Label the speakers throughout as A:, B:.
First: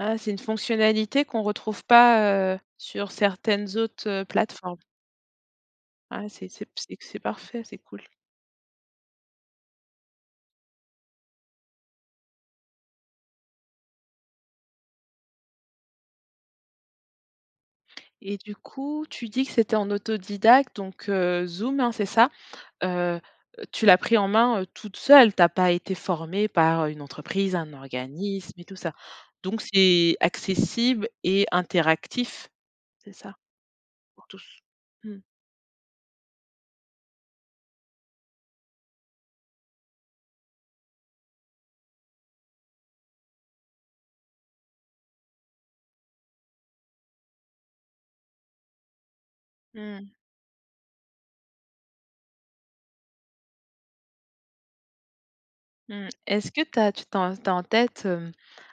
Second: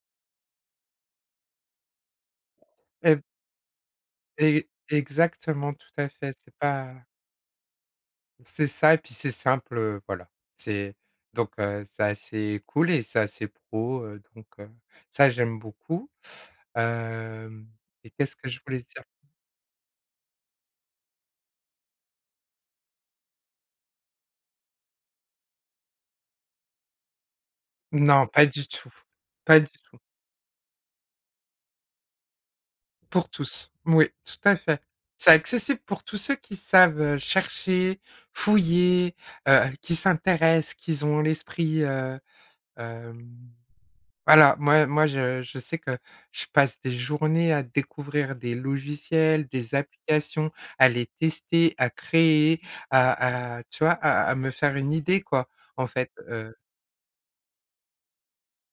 A: Ah, c'est une fonctionnalité qu'on retrouve pas, heu, sur
B: Et
A: certaines autres, heu,
B: e
A: plateformes.
B: exactement tout à
A: Ouais,
B: fait,
A: c'est
B: c'est
A: c'est p c'est
B: pas
A: c c'est parfait, c'est cool.
B: c'est ça et puis, c'est simple, heu, voilà. C'est donc heu, c'est assez cool et c'est assez pro, heu, donc, heu, ça j'aime beaucoup, hem, et qu'est-ce
A: Et
B: que
A: du
B: je voulais dire?
A: coup, tu dis que c'était en autodidacte, donc heu, Zoom, hein, c'est ça? Heu, heu, tu l'as pris en main toute seule, tu as pas été formée par une entreprise, un
B: Non, pas
A: organisme et
B: du
A: tout
B: tout,
A: ça?
B: pas
A: Donc
B: du tout.
A: c'est accessible et interactif, c'est
B: Pour
A: ça,
B: tous, moui,
A: pour
B: tout à
A: tous?
B: fait.
A: Mmh.
B: C'est accessible pour tous ceux qui savent, heu, chercher, fouiller, heu, qui s'intéressent, qui z ont l'esprit, heu, hem, voilà, moi moi, je je sais que je passe des journées à découvrir des logiciels, des
A: Mmh.
B: applications, à les tester, à créer, à à tu vois, à à me faire une idée, quoi, en
A: Mmh,
B: fait,
A: est-ce
B: heu
A: que tu as tu tu as en tu as en tête, hem,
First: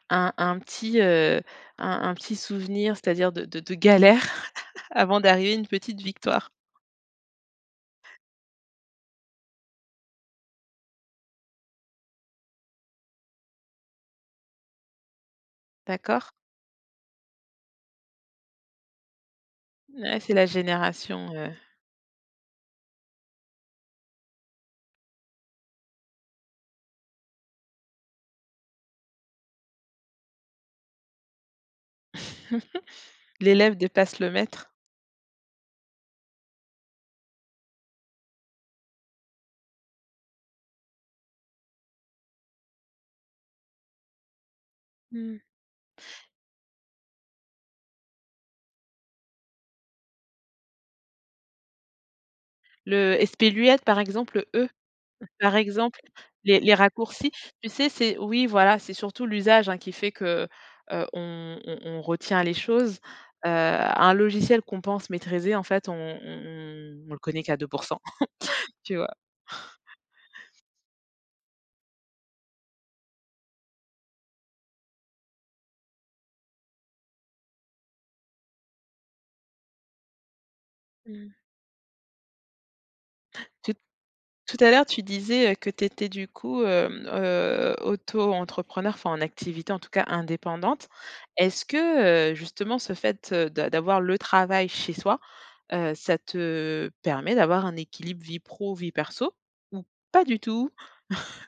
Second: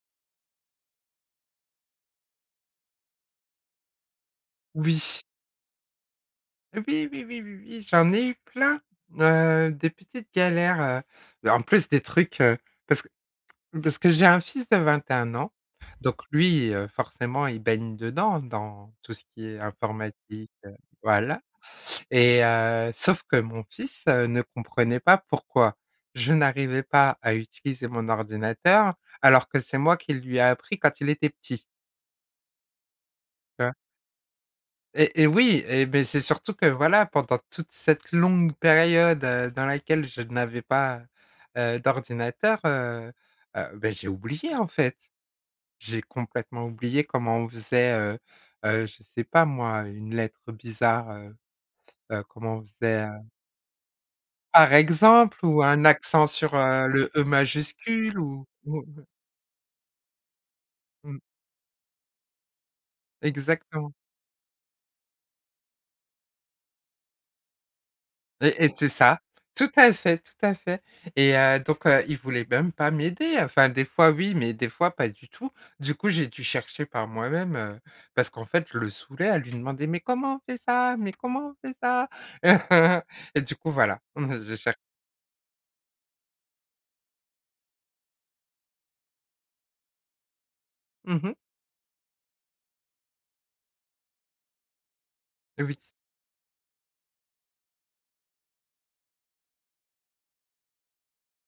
A: un un petit, heu, un un petit souvenir, c'est-à-dire de de de galère avant
B: Oui.
A: d'arriver à une petite victoire?
B: Oui, oui, oui, oui, oui, j'en ai eu plein, heu, des petites galères, heu, en plus des trucs, heu, parce que parce que j'ai un fils de 21 ans, donc
A: D'accord.
B: lui, heu, forcément, il baigne dedans, dans tout ce qui est
A: Ouais, c'est la
B: informatique,
A: génération,
B: voilà,
A: heu
B: et heu, sauf que mon fils ne comprenait pas pourquoi je n'arrivais pas à utiliser mon ordinateur alors que c'est moi qui lui ai appris quand il était petit tu vois?
A: L'élève dépasse le maître.
B: Et et oui, et beh, c'est surtout que, voilà, pendant toute cette longue période, heu, dans laquelle je n'avais pas, heu, d'ordinateur, heu, heu, beh, j'ai oublié, en fait.
A: Mmh.
B: J'ai complètement oublié comment on faisait, heu, heu, je sais pas moi, une lettre bizarre, heu, heu, comment on faisait, heu
A: Le esperluette par exemple, le e,
B: par exemple
A: par
B: ou un
A: exemple,
B: accent sur,
A: les les
B: heu, le e
A: raccourcis. Tu sais, c'est
B: majuscule ou
A: oui voilà, c'est surtout l'usage, hein, qui fait que, heu,
B: Mmh.
A: on on on retient les choses. Heu,
B: Exactement.
A: un logiciel qu'on pense maîtriser, en fait, on on on le connaît qu'à 2 %,
B: Et et c'est
A: tu vois?
B: ça, tout à fait, tout à fait. Et heu, donc, heu, il voulait même pas m'aider. Enfin, des fois, oui, mais des fois, pas du tout. Du coup, j'ai dû chercher par moi-même, heu, parce qu'en fait, je le saoulais à lui demander: «Mais comment on fait ça? Mais
A: Mmh.
B: comment on fait ça?» Et du coup,
A: Tout
B: voilà. Je
A: tout à
B: cher
A: l'heure, tu disais que tu étais, du coup, hem, heu, auto-entrepreneur, enfin en activité, en tout cas, indépendante.
B: Mmh mh.
A: Est-ce que, heu, justement, ce fait, heu, de d'avoir le travail chez soi,
B: Oui.
A: heu, ça te permet d'avoir un équilibre vie pro, vie perso ou pas du tout?